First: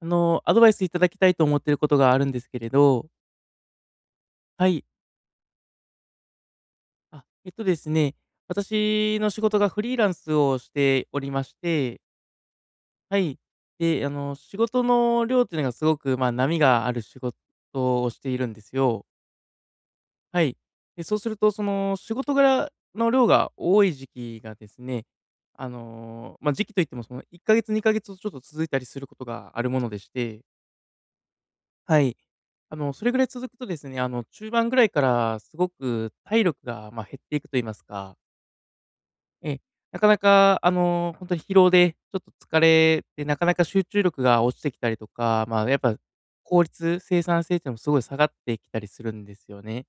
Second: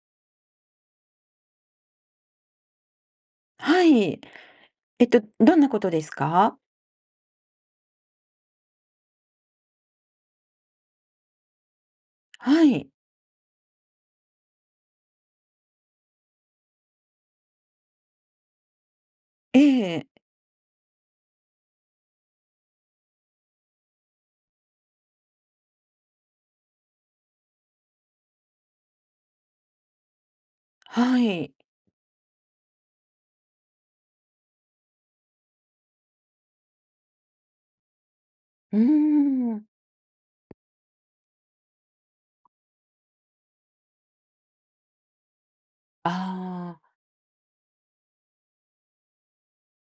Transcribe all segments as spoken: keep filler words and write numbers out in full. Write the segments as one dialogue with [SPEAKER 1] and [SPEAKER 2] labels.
[SPEAKER 1] あの、アドバイスいただきたいと思っていることがあるんですけれど、
[SPEAKER 2] はい。
[SPEAKER 1] はい。
[SPEAKER 2] えっと、どんなことですか？
[SPEAKER 1] あ、えっとですね、私の仕事がフリーランスをしておりまして、
[SPEAKER 2] はい。
[SPEAKER 1] はい。で、あの、仕事の量っていうのがすごく、まあ、波がある仕事をしているんですよ。
[SPEAKER 2] ええ、
[SPEAKER 1] はい。で、そうすると、その、仕事柄の量が多い時期がですね、あの、まあ、時期といっても、その、いっかげつ、にかげつとちょっと続いたりすることがあるものでして、
[SPEAKER 2] はい。
[SPEAKER 1] はい。あの、それぐらい続くとですね、あの、中盤ぐらいからすごく体力が、まあ、減っていくと言いますか、
[SPEAKER 2] うー
[SPEAKER 1] ええ、
[SPEAKER 2] ん。
[SPEAKER 1] なかなか、あの、本当に疲労で、ちょっと疲れて、なかなか集中力が落ちてきたりとか、まあ、やっぱ、
[SPEAKER 2] あ
[SPEAKER 1] 効
[SPEAKER 2] あ、
[SPEAKER 1] 率、生産性っていうのもすごい下がってきたりするんですよね。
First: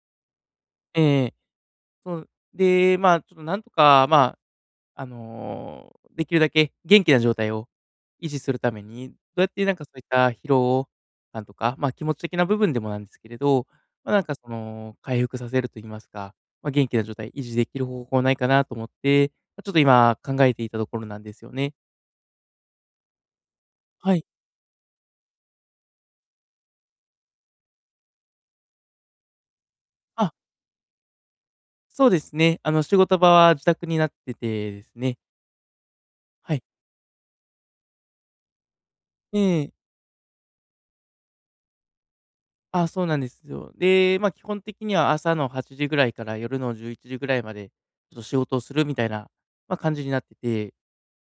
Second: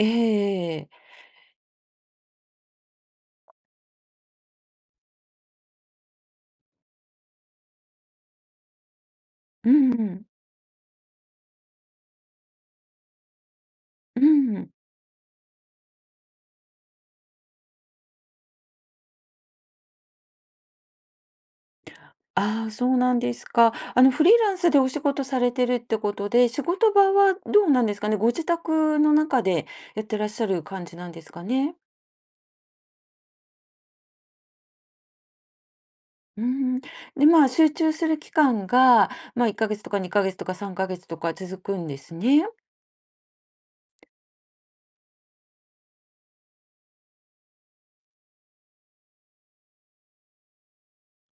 [SPEAKER 2] ええ、
[SPEAKER 1] ええええ。そう、で、まあ、ちょっとなんとか、まああの、できるだけ元気な状態を維持するために、どうやって
[SPEAKER 2] う
[SPEAKER 1] なんかそ
[SPEAKER 2] んう
[SPEAKER 1] ういっ
[SPEAKER 2] ん。
[SPEAKER 1] た疲労感とか、ま、気持ち的な部分でもなんですけれど、ま、なんかその、回復させると言いますか、ま、元気な状態維持できる方法ないかなと思って、まちょっと今考えていたところなんですよね。
[SPEAKER 2] ああ、そうなんですか。あの、
[SPEAKER 1] はい。
[SPEAKER 2] フリーランスでお仕事されてるってことで、仕事場はどうなんですかね？ご自宅の中でやってらっ
[SPEAKER 1] あ、
[SPEAKER 2] しゃる感じなんですかね？
[SPEAKER 1] そうですね。あの、仕事場は自宅になっててですね。
[SPEAKER 2] う
[SPEAKER 1] はい。
[SPEAKER 2] ん。で、まあ、集中する期間が、
[SPEAKER 1] え
[SPEAKER 2] まあ、1
[SPEAKER 1] え。
[SPEAKER 2] ヶ月とかにかげつとかさんかげつとか続くんですね。
[SPEAKER 1] あ、そうなんですよ。で、まあ、基本的には朝のはちじぐらいから夜のじゅういちじぐらいまで、ちょっと仕事をするみたいな、まあ、感じになってて、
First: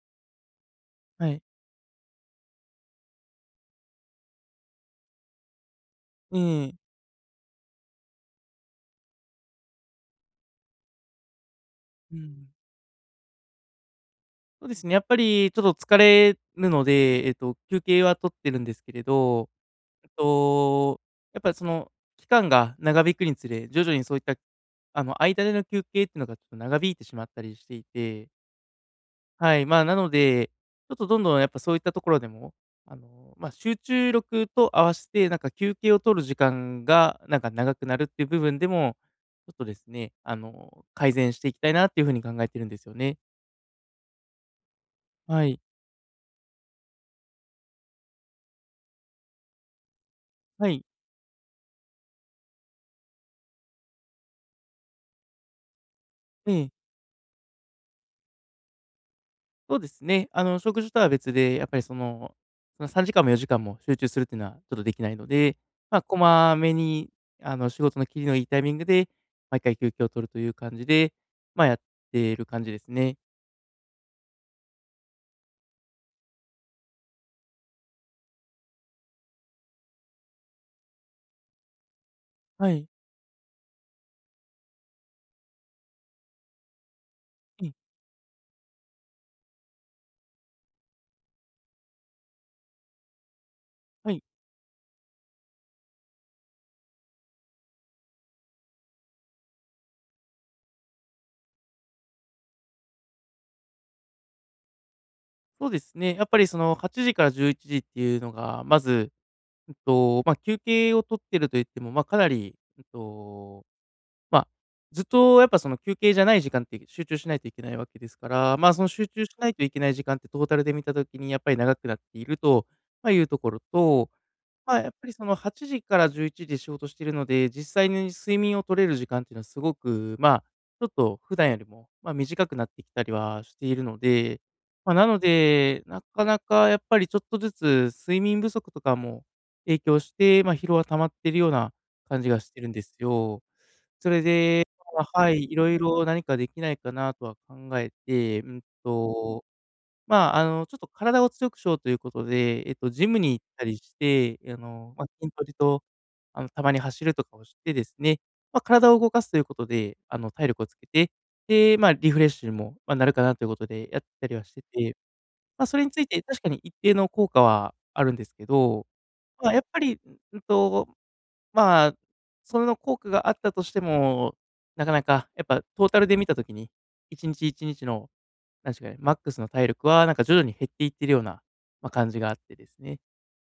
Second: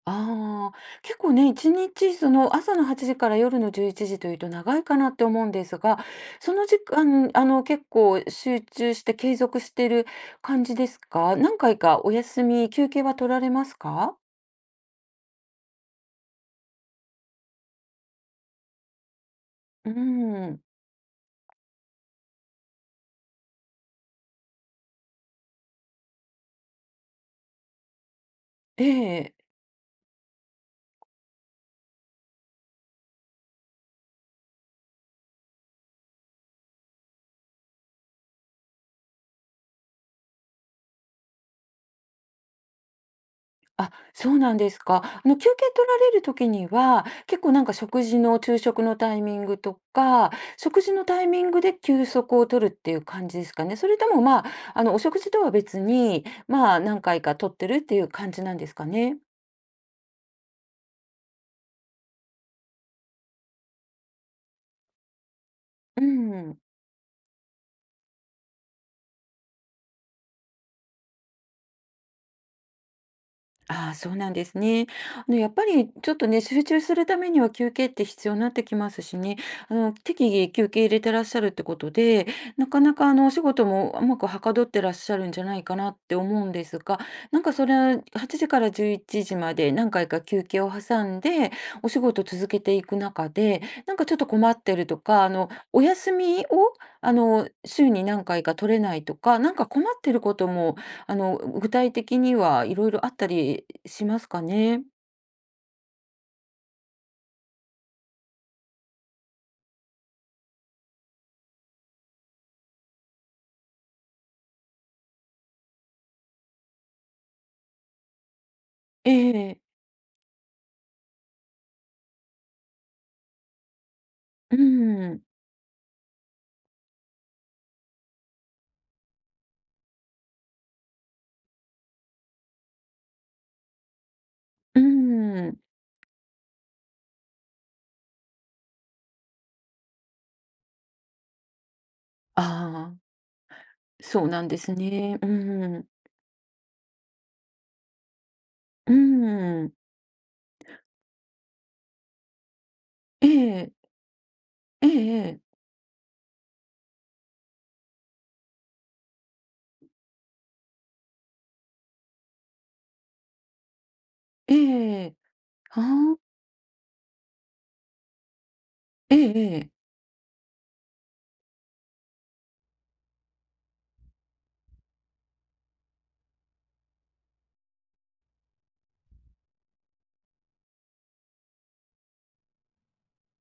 [SPEAKER 2] ああ、結
[SPEAKER 1] は
[SPEAKER 2] 構
[SPEAKER 1] い。
[SPEAKER 2] ね、いちにちその朝のはちじから夜のじゅういちじというと長いかなって思うんですが、
[SPEAKER 1] え
[SPEAKER 2] その
[SPEAKER 1] え、
[SPEAKER 2] 時間、あの、結構集中して継続してる感じですか？何回かお
[SPEAKER 1] う
[SPEAKER 2] 休
[SPEAKER 1] ん。
[SPEAKER 2] み、休憩は取られますか？
[SPEAKER 1] そうですね、やっぱりちょっと疲れるので、えっと、休憩は取ってるんですけれど、
[SPEAKER 2] うー
[SPEAKER 1] えっ
[SPEAKER 2] ん。
[SPEAKER 1] と、やっぱりその、期間が長引くにつれ、徐々にそういった、あの、間での休憩っていうのがちょっと長引いてしまったりしていて、
[SPEAKER 2] ええ、
[SPEAKER 1] はい、まあ、なので、ちょっとどんどんやっぱそういったところでも、あの、まあ、集中力と合わせて、なんか休憩を取る時間が、なんか長くなるっていう部分でも、ちょっとですね、あの、改善していきたいなっていう風に考えてるんですよね。
[SPEAKER 2] あ、そうなんですか。あの、
[SPEAKER 1] は
[SPEAKER 2] 休
[SPEAKER 1] い。
[SPEAKER 2] 憩取られる時には、結構なんか食事の昼食のタイミングとか、
[SPEAKER 1] は
[SPEAKER 2] 食
[SPEAKER 1] い。
[SPEAKER 2] 事のタイミングで休息を取るっていう感じですかね。それともまあ、あの、お食事とは別に、
[SPEAKER 1] ええ、
[SPEAKER 2] まあ、何回か取ってるっていう感じなんですかね。
[SPEAKER 1] そうですね。あの、食事とは別で、やっぱりその、そのさんじかんもよじかんも集中するっていうのはちょっとできないので、ま
[SPEAKER 2] う
[SPEAKER 1] あ、こま
[SPEAKER 2] ん。
[SPEAKER 1] めに、あの、仕事の切りのいいタイミングで、毎回休憩を取るという感じで、まあ、やっている感じですね。
[SPEAKER 2] ああ、そうなんですね。あの、やっぱりちょっとね、集中するためには休憩って必要になってきますしね、あの、適宜休憩入れてらっしゃるってことで、な
[SPEAKER 1] は
[SPEAKER 2] か
[SPEAKER 1] い。
[SPEAKER 2] なかあの、お仕事もうまくはかどってらっしゃるんじゃないかなって思うんですが、なんか
[SPEAKER 1] う
[SPEAKER 2] そ
[SPEAKER 1] ん、
[SPEAKER 2] れははちじからじゅういちじまで何回か休憩を挟んで、お仕事続けていく中で、なんか
[SPEAKER 1] は
[SPEAKER 2] ちょっ
[SPEAKER 1] い、
[SPEAKER 2] と困ってるとか、あの、お休みを、あの、週に何回か取れないとか、なんか困ってることもあの、具体的にはいろいろあったりしますかね？
[SPEAKER 1] そうですね。やっぱりそのはちじからじゅういちじっていうのが、まず、うんと、まあ、休憩を取ってると言っても、まあ、かなり、うんと、まあ、ずっとやっぱその休憩じゃない時間って集中しないといけないわけですから、まあ、その集
[SPEAKER 2] え
[SPEAKER 1] 中しない
[SPEAKER 2] え。
[SPEAKER 1] といけない時間ってトータルで見た時にやっぱり長くなっていると、まあ、いうところと、
[SPEAKER 2] う
[SPEAKER 1] まあ、やっぱり
[SPEAKER 2] ん、
[SPEAKER 1] そのはちじからじゅういちじで仕事しているので、実際に睡眠を取れる時間っていうのはすごく、まあ、ちょっと普段よりも、まあ、短くなってきたりはしているので、
[SPEAKER 2] う
[SPEAKER 1] まあ、なの
[SPEAKER 2] ん。
[SPEAKER 1] で、なかなかやっぱりちょっとずつ睡眠不足とかも影響して、まあ、疲労は溜まっているような感じが
[SPEAKER 2] あ
[SPEAKER 1] してるんです
[SPEAKER 2] あ、
[SPEAKER 1] よ。それ
[SPEAKER 2] そうなんで
[SPEAKER 1] で、
[SPEAKER 2] す
[SPEAKER 1] ま
[SPEAKER 2] ね。
[SPEAKER 1] あ、
[SPEAKER 2] う
[SPEAKER 1] はい、いろい
[SPEAKER 2] ん、
[SPEAKER 1] ろ何かできないかなとは考えて、うん
[SPEAKER 2] う
[SPEAKER 1] と
[SPEAKER 2] ん。
[SPEAKER 1] まあ、あの、ちょっと体を強くしようということで、えっと、ジム
[SPEAKER 2] え
[SPEAKER 1] に行った
[SPEAKER 2] え、
[SPEAKER 1] りして、あの、まあ、筋
[SPEAKER 2] ええ
[SPEAKER 1] トレと、あの、たまに走るとかをしてですね、まあ、体を動かすということで、あの、体力をつけて、で、まあ、リフレッシュにも、まあ、なるかなということでやったりはし
[SPEAKER 2] ええ、
[SPEAKER 1] てて、
[SPEAKER 2] ええ。
[SPEAKER 1] まあ、そ
[SPEAKER 2] は
[SPEAKER 1] れについて
[SPEAKER 2] あ、
[SPEAKER 1] 確かに一定の効果はあるんですけど、
[SPEAKER 2] ええ、はあ、
[SPEAKER 1] まあ、やっ
[SPEAKER 2] ええ、
[SPEAKER 1] ぱり、んんと、まあ、その効果があったとしても、なかなかやっぱトータルで見た時に、いちにちいちにちの確かに、マックスの体力はなんか徐々に減っていってるような、まあ、感じがあってですね。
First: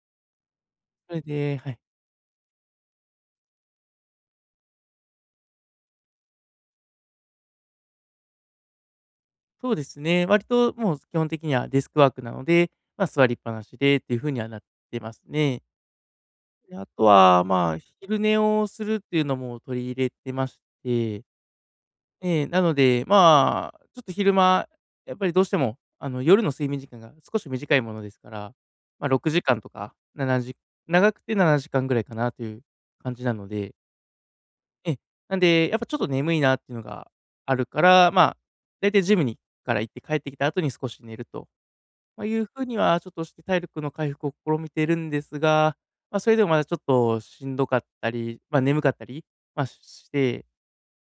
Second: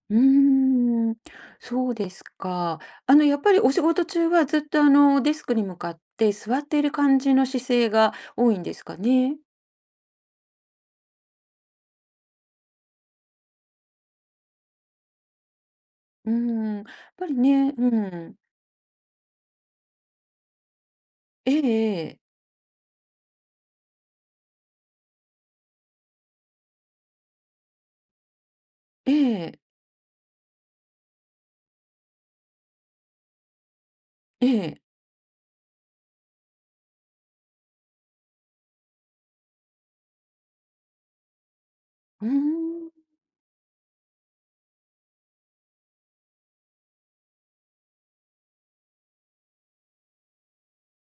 [SPEAKER 2] うー
[SPEAKER 1] そ
[SPEAKER 2] ん、
[SPEAKER 1] れではい。
[SPEAKER 2] そうですか。あの、やっぱりお仕事中はずっと、あの、デスクに向かって座っている感じの姿勢が多いんですかね？
[SPEAKER 1] そうですね、割ともう基本的にはデスクワークなので、まあ、座りっぱなしでっていう風にはなってますね。
[SPEAKER 2] うん、
[SPEAKER 1] で、
[SPEAKER 2] や
[SPEAKER 1] あ
[SPEAKER 2] っ
[SPEAKER 1] と
[SPEAKER 2] ぱり
[SPEAKER 1] は、
[SPEAKER 2] ね、
[SPEAKER 1] まあ、
[SPEAKER 2] う
[SPEAKER 1] 昼
[SPEAKER 2] ん。
[SPEAKER 1] 寝をするっていうのも取り入れてまして、
[SPEAKER 2] ええ。
[SPEAKER 1] えなので、まあ、ちょっと昼間、やっぱりどうしても、あの、夜の睡眠時間が少し短いものですから、まあ、
[SPEAKER 2] え
[SPEAKER 1] 6時
[SPEAKER 2] え、
[SPEAKER 1] 間とか、しちじ長くてななじかんぐらいかなという感じなので、
[SPEAKER 2] ええ。
[SPEAKER 1] ええ。なんで、やっぱちょっと眠いなっていうのがあるから、まあ、大体ジムにから行って帰ってきた後に少し寝ると、ま
[SPEAKER 2] う
[SPEAKER 1] あ、
[SPEAKER 2] ー
[SPEAKER 1] いう風に
[SPEAKER 2] ん。
[SPEAKER 1] はちょっとして体力の回復を試みてるんですが、まあ、それでもまだちょっとしんどかったり、まあ、眠かったり、まあ、して、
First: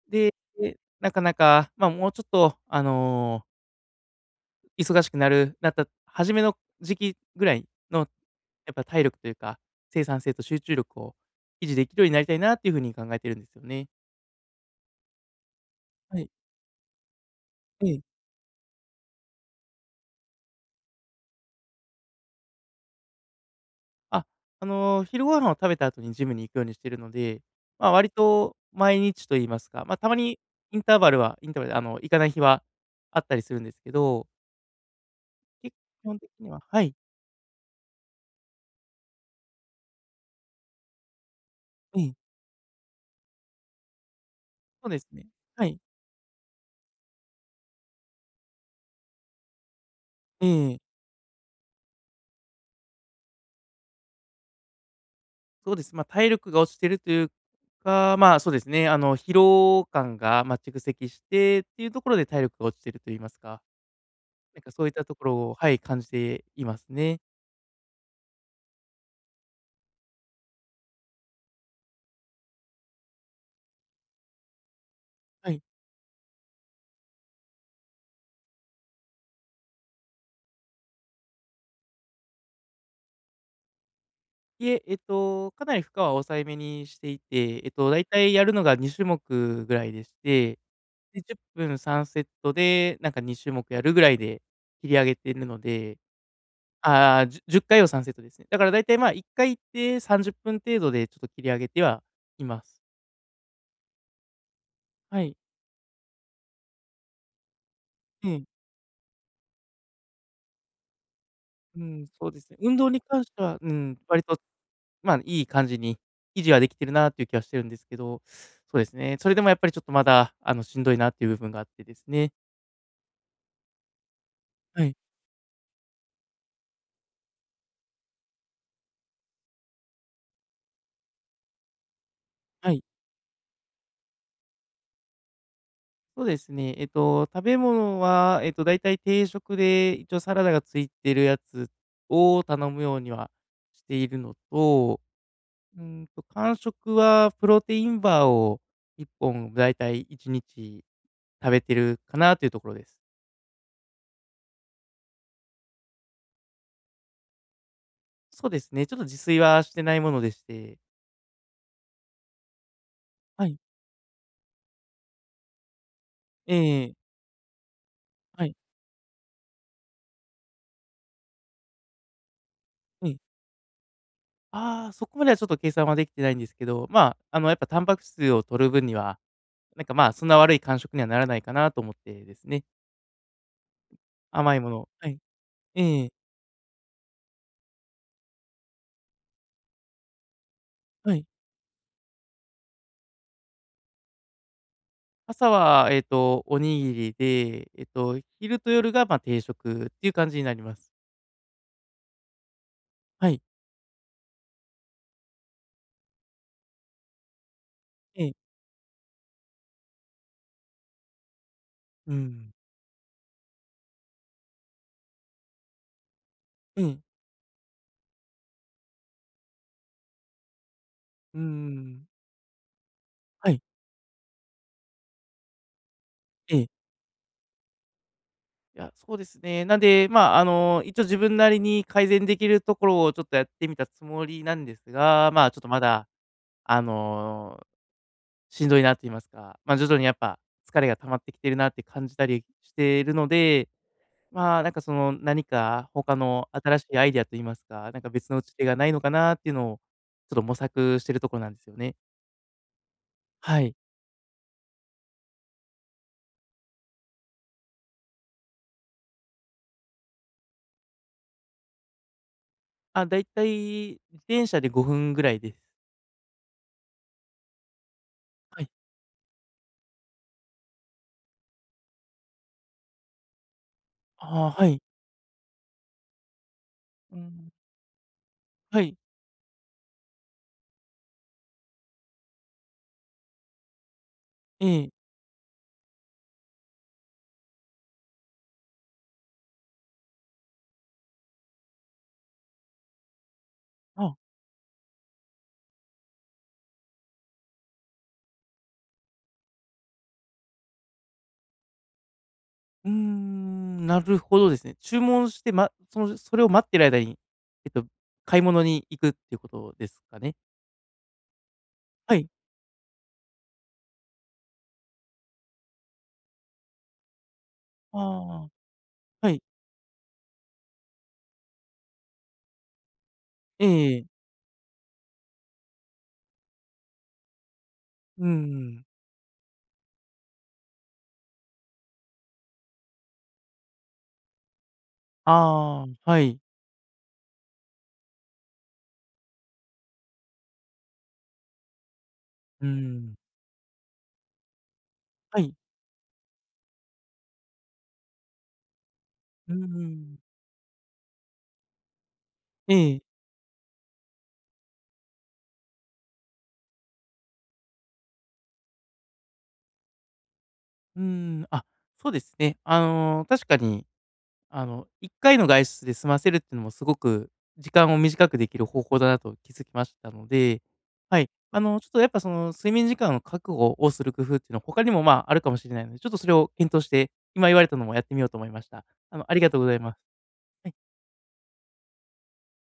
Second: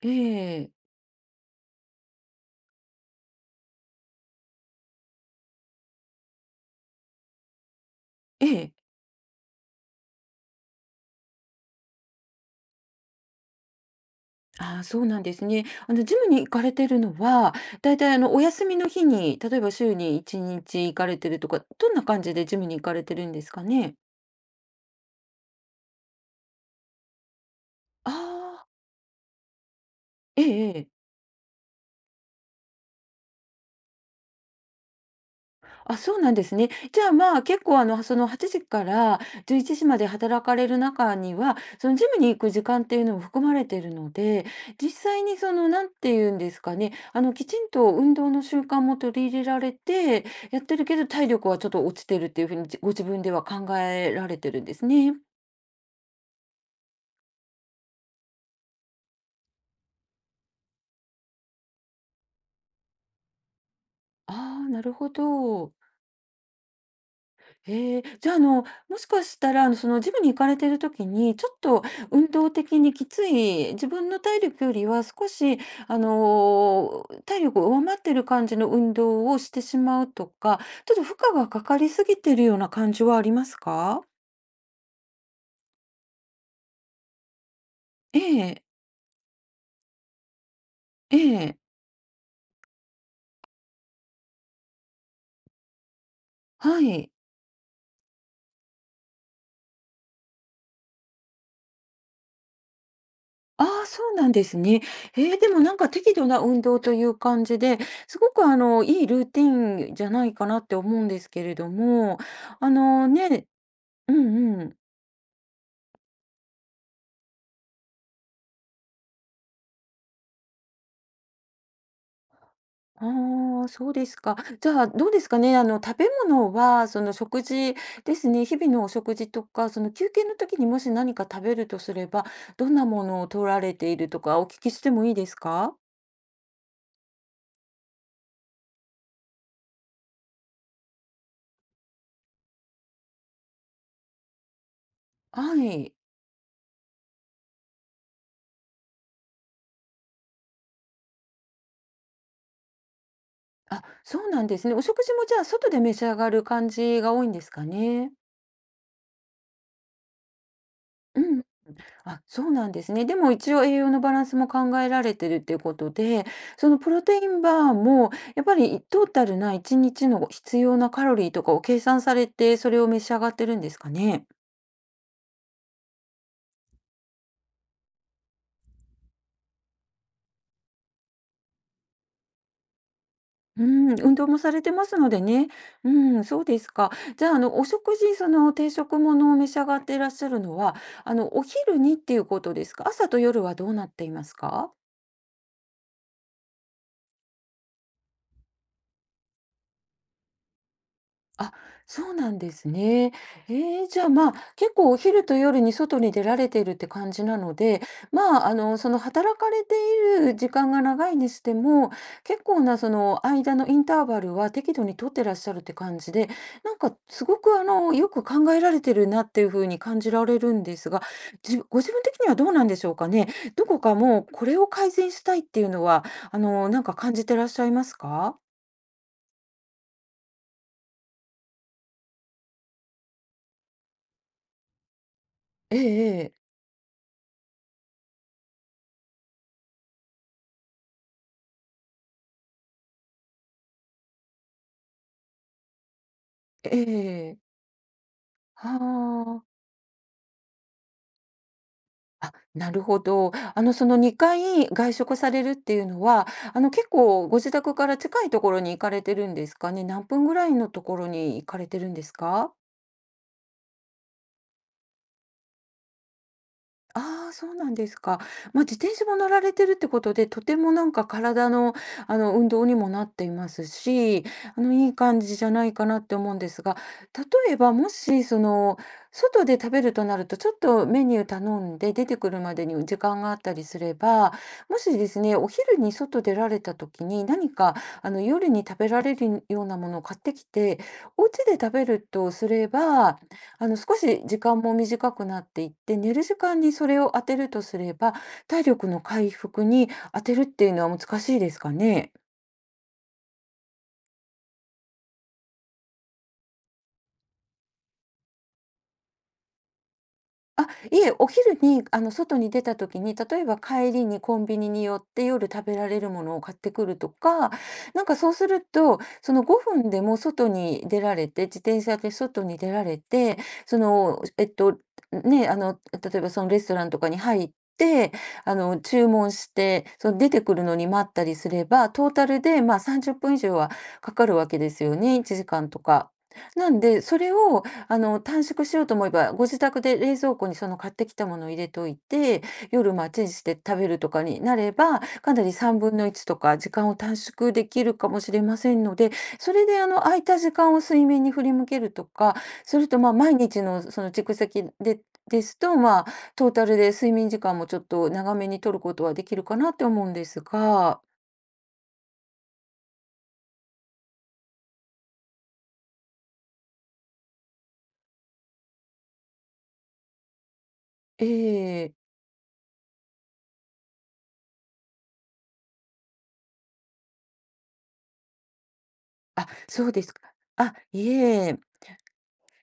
[SPEAKER 2] え
[SPEAKER 1] で、
[SPEAKER 2] え、
[SPEAKER 1] なかなか、まあ、もうちょっと、あの、忙しくなるなった初めの時期ぐらいの、や
[SPEAKER 2] え
[SPEAKER 1] っ
[SPEAKER 2] え。
[SPEAKER 1] ぱ体力というか、生産性と集中力を維持できるようになりたいなっていう風に考えてるんですよね。
[SPEAKER 2] ああ、そうなんですね。あの、ジ
[SPEAKER 1] は
[SPEAKER 2] ム
[SPEAKER 1] い。
[SPEAKER 2] に行かれてるのは、
[SPEAKER 1] え
[SPEAKER 2] だいた
[SPEAKER 1] え。
[SPEAKER 2] い、あの、お休みの日に、例えば週にいちにち行かれてるとか、どんな感じでジムに行かれてるんですかね？
[SPEAKER 1] あ、あの、昼ご飯を食べた後にジムに行くようにしているので、まあ、割
[SPEAKER 2] あ
[SPEAKER 1] と
[SPEAKER 2] あ、
[SPEAKER 1] 毎日と言いますか、まあ、たまに
[SPEAKER 2] ええ、
[SPEAKER 1] イ
[SPEAKER 2] え
[SPEAKER 1] ン
[SPEAKER 2] え。
[SPEAKER 1] ターバルはインターバルで、あの、行かない日はあったりするんですけど、結
[SPEAKER 2] あ、
[SPEAKER 1] 構基
[SPEAKER 2] そ
[SPEAKER 1] 本
[SPEAKER 2] う
[SPEAKER 1] 的
[SPEAKER 2] なんで
[SPEAKER 1] に
[SPEAKER 2] す
[SPEAKER 1] は
[SPEAKER 2] ね。
[SPEAKER 1] はい、
[SPEAKER 2] じゃあ、まあ、結構、あの、そのはちじからじゅういちじまで働かれる中には、その
[SPEAKER 1] え
[SPEAKER 2] ジ
[SPEAKER 1] え、
[SPEAKER 2] ムに行く時間っていうのも含まれているので、
[SPEAKER 1] そう
[SPEAKER 2] 実
[SPEAKER 1] です
[SPEAKER 2] 際
[SPEAKER 1] ね。
[SPEAKER 2] にそ
[SPEAKER 1] は
[SPEAKER 2] の、
[SPEAKER 1] い、
[SPEAKER 2] なんて言うんですかね、あの、きちんと運動の習慣も取り入れられて、
[SPEAKER 1] え
[SPEAKER 2] やって
[SPEAKER 1] え、
[SPEAKER 2] るけど体力はちょっと落ちてるっていうふうに、じご自分では考えられてるんですね。
[SPEAKER 1] そうです。まあ、体力が落ちてるというか、まあ、そうですね、あの、疲労感が、まあ、蓄積してっていうところで体力が落ちてると言いますか、なん
[SPEAKER 2] ああ、
[SPEAKER 1] か
[SPEAKER 2] な
[SPEAKER 1] そういっ
[SPEAKER 2] る
[SPEAKER 1] た
[SPEAKER 2] ほ
[SPEAKER 1] ところをは
[SPEAKER 2] ど。
[SPEAKER 1] い、感じていますね。
[SPEAKER 2] へえ、じゃあ、あの、もしかしたら、あの、そのジムに行かれてる時に、ちょっと運動的にきつい、自分の体力よりは少
[SPEAKER 1] は
[SPEAKER 2] し、
[SPEAKER 1] い。
[SPEAKER 2] あの、体力を上回ってる感じの運動をしてしまうとか、ちょっと負荷がかかりすぎてるような感じはありますか？
[SPEAKER 1] いえ、えっと、かなり負荷は抑えめにしていて、えっと、だいた
[SPEAKER 2] え
[SPEAKER 1] いやるの
[SPEAKER 2] え、
[SPEAKER 1] がに種目ぐらいでして、
[SPEAKER 2] え
[SPEAKER 1] で、10
[SPEAKER 2] え、
[SPEAKER 1] 分さんセットで、なんかに種目やるぐらいで切り上げているので、
[SPEAKER 2] はい。
[SPEAKER 1] ああ、じゅじゅっかいをさんセットですね。だからだいたい、まあ、いっかい行ってさんじゅっぷん程度でちょっと切り上げてはいます。
[SPEAKER 2] ああ、そうなんですね。
[SPEAKER 1] は
[SPEAKER 2] え
[SPEAKER 1] い。
[SPEAKER 2] え、でもなんか適度な運動という感じで、す
[SPEAKER 1] え
[SPEAKER 2] ごく
[SPEAKER 1] え、
[SPEAKER 2] あの、いいルーティンじゃないかなって思うんですけれど
[SPEAKER 1] うん、
[SPEAKER 2] も、
[SPEAKER 1] そうですね。
[SPEAKER 2] あ
[SPEAKER 1] 運動に
[SPEAKER 2] の、
[SPEAKER 1] 関して
[SPEAKER 2] ね、
[SPEAKER 1] は、うん、
[SPEAKER 2] う
[SPEAKER 1] 割と、
[SPEAKER 2] んうん。
[SPEAKER 1] まあ、いい感じに維持はできてるなっていう気はしてるんですけど、そうですね。それでもやっぱりちょっとまだ、あの、しんどいなっていう部分があってですね。
[SPEAKER 2] ああ、そうですか。じゃ
[SPEAKER 1] は
[SPEAKER 2] あ、
[SPEAKER 1] い。
[SPEAKER 2] どうですかね。あの、食べ物は、その食事ですね。日々のお食事とか、その休憩の時にもし何か食べるとすれば、ど
[SPEAKER 1] は
[SPEAKER 2] ん
[SPEAKER 1] い。
[SPEAKER 2] なものを取られているとかお聞きしてもいいですか？
[SPEAKER 1] そうですね。えっと、食べ物は、えっと、だいたい定食で、一応サラダがついてるやつを頼むようにはしているのと、
[SPEAKER 2] は
[SPEAKER 1] う
[SPEAKER 2] い。
[SPEAKER 1] んと、間食はプロテインバーをいっぽんだいたいいちにち食べてるかなというところです。
[SPEAKER 2] あ、そうなんですね。お食事もじゃあ、外で召し上がる感じが多いんですかね？
[SPEAKER 1] そうですね、ちょっと自炊はしてないものでして。
[SPEAKER 2] うん。あ、そうなんですね。でも
[SPEAKER 1] は
[SPEAKER 2] 一
[SPEAKER 1] い。
[SPEAKER 2] 応栄養のバランスも考えられてるっていうことで、そのプ
[SPEAKER 1] ええ
[SPEAKER 2] ロテインバーもやっ
[SPEAKER 1] は
[SPEAKER 2] ぱ
[SPEAKER 1] い。
[SPEAKER 2] りトータルないちにちの必要なカロリーとかを計算されて、それを召し
[SPEAKER 1] ええ、
[SPEAKER 2] 上がってるんですかね？
[SPEAKER 1] ああ、そこまではちょっと計算はできてないんですけど、まあ、あの、やっぱタンパク質を摂る分には、なんか、まあ、そんな悪い間食にはならないかなと思ってですね。
[SPEAKER 2] うん、運動もさ
[SPEAKER 1] 甘い
[SPEAKER 2] れ
[SPEAKER 1] も
[SPEAKER 2] てま
[SPEAKER 1] の。
[SPEAKER 2] すの
[SPEAKER 1] はい。
[SPEAKER 2] でね。う
[SPEAKER 1] ええ、
[SPEAKER 2] ん、そうですか。じゃあ、あの、お食事、その定食ものを召し上がっていらっしゃるのは、あ
[SPEAKER 1] はい。
[SPEAKER 2] の、お昼にっていうことですか？朝と夜はどうなっていますか？
[SPEAKER 1] 朝は、えっと、おにぎりで、えっと、昼と夜が、ま、定食っていう感じになります。
[SPEAKER 2] あ、そうなんですね。
[SPEAKER 1] はい。
[SPEAKER 2] ええ、じゃあ、まあ、結構お昼と夜に外に出られているって感じなので、
[SPEAKER 1] ええ、
[SPEAKER 2] まあ、あの、その働かれている時間が長いにしても、
[SPEAKER 1] う
[SPEAKER 2] 結
[SPEAKER 1] ん。
[SPEAKER 2] 構なその間のインターバルは適度に取ってらっしゃるって感じで、なん
[SPEAKER 1] え
[SPEAKER 2] か
[SPEAKER 1] え、
[SPEAKER 2] すごくあの、よく考えられてるなっていう風に感じられるんですが、
[SPEAKER 1] うんう
[SPEAKER 2] じご自分
[SPEAKER 1] ん。
[SPEAKER 2] 的にはどうなんでしょうかね。
[SPEAKER 1] はい。
[SPEAKER 2] どこかもうこれを改善したいっていうのは、あ
[SPEAKER 1] ええ。
[SPEAKER 2] の、なんか感じてらっしゃいますか？
[SPEAKER 1] いや、そうですね。なんで、まあ、あの、一応自分なりに改善できるところをちょっとやってみたつもりなんですが、まあ、ちょっと
[SPEAKER 2] え
[SPEAKER 1] まだ、
[SPEAKER 2] え。
[SPEAKER 1] あの、しんどいなと言いますか、ま、徐々にやっぱ疲れが溜まってきてるなって感じたりしてるので、まあ、なんかその、何か他の
[SPEAKER 2] え
[SPEAKER 1] 新
[SPEAKER 2] え、
[SPEAKER 1] しいアイデアとい
[SPEAKER 2] え
[SPEAKER 1] いま
[SPEAKER 2] え。
[SPEAKER 1] すか、なんか別の打ち手が
[SPEAKER 2] は
[SPEAKER 1] ないのかなっていう
[SPEAKER 2] あ。
[SPEAKER 1] のを、ちょっと模索してるところなんですよね。
[SPEAKER 2] あ、なるほど。
[SPEAKER 1] は
[SPEAKER 2] あの、
[SPEAKER 1] い。
[SPEAKER 2] そのにかい外食されるっていうのは、あの、結構ご自宅から近いところに行かれてるんですかね？何分ぐらいのところに行かれてるんですか？
[SPEAKER 1] あ、だいたい自転車でごふんぐらいです。
[SPEAKER 2] ああ、そうなんですか。
[SPEAKER 1] は
[SPEAKER 2] まあ、
[SPEAKER 1] い。
[SPEAKER 2] 自転車も乗られてるってことで、とてもなんか体の、あの、運動にもなっていますし、
[SPEAKER 1] ああ、
[SPEAKER 2] あ
[SPEAKER 1] は
[SPEAKER 2] の、
[SPEAKER 1] い。
[SPEAKER 2] いい感じじゃないかなって思うんですが、
[SPEAKER 1] うん、
[SPEAKER 2] 例えばもし、その、
[SPEAKER 1] はい。
[SPEAKER 2] 外で食べるとなると、ちょっとメニュー頼んで出てくるまでに時間があったりすれば、
[SPEAKER 1] え
[SPEAKER 2] も
[SPEAKER 1] え。
[SPEAKER 2] しですね、お昼に外出られた時に、何か、あの、夜に食べられるようなものを買ってきて、お家で食べるとすれば、あの、少
[SPEAKER 1] あ、
[SPEAKER 2] し時間も短くなっていって、寝る時間にそれを当てるとすれば、体力の回復に当てるっていうのは難しいですかね？
[SPEAKER 1] うーん、なるほどですね。注文して、まそのそれを待ってる間に、えっと、買い物に行くっていうことですかね？
[SPEAKER 2] あ、いえ、お昼に、あの、
[SPEAKER 1] はい。
[SPEAKER 2] 外に出た時に、例えば帰りにコンビニに寄って夜食べられるものを買ってくるとか、
[SPEAKER 1] あ
[SPEAKER 2] なんかそうす
[SPEAKER 1] あ、
[SPEAKER 2] ると、
[SPEAKER 1] は
[SPEAKER 2] そ
[SPEAKER 1] い。
[SPEAKER 2] のごふんでも外に出られて、自転車で外に出られて、そ
[SPEAKER 1] ええ、
[SPEAKER 2] の、えっと、ね、あの、例えばそのレストランとかに入って、
[SPEAKER 1] う
[SPEAKER 2] あの、
[SPEAKER 1] ん、
[SPEAKER 2] 注文して、その出てくるのに待ったりすれば、トータルで、まあ、さんじゅっぷん以上はかかるわけですよね、いちじかんと
[SPEAKER 1] あ
[SPEAKER 2] か。
[SPEAKER 1] あ、はい。
[SPEAKER 2] なんで、それを、あの、短縮しようと思えば、ご自宅で冷蔵庫にその買ってきたものを入れといて、
[SPEAKER 1] うー
[SPEAKER 2] 夜まあ、
[SPEAKER 1] ん。
[SPEAKER 2] チンして食べるとかになれば、か
[SPEAKER 1] は
[SPEAKER 2] な
[SPEAKER 1] い。
[SPEAKER 2] りさんぶんのいちとか時間を短縮できるかもしれませんので、
[SPEAKER 1] う
[SPEAKER 2] そ
[SPEAKER 1] ー
[SPEAKER 2] れであの、空
[SPEAKER 1] ん。
[SPEAKER 2] いた時間を睡眠に振り向けるとか、それ
[SPEAKER 1] え
[SPEAKER 2] とまあ、
[SPEAKER 1] え。
[SPEAKER 2] 毎日のその蓄積でですと、まあ、トータルで睡眠時間もちょっと長めに取ることはできるかなって思うんです
[SPEAKER 1] う
[SPEAKER 2] が。
[SPEAKER 1] ーん、あ、そうですね。あの、確かに、あの、いっかいの外出で済ませるっていうのもすごく時間を短くできる方法だなと気づきましたので、は
[SPEAKER 2] え
[SPEAKER 1] い。あの、ちょっ
[SPEAKER 2] え。
[SPEAKER 1] とやっぱその睡眠時間の確保をする工夫っていうのは他にも、まあ、あるかもしれないので、ちょっとそれを検討して、今言われたのもやってみようと思いました。あの、あり
[SPEAKER 2] あ、
[SPEAKER 1] がとうござい
[SPEAKER 2] そう
[SPEAKER 1] ます。
[SPEAKER 2] ですか。
[SPEAKER 1] は
[SPEAKER 2] あ、
[SPEAKER 1] い。
[SPEAKER 2] いえ。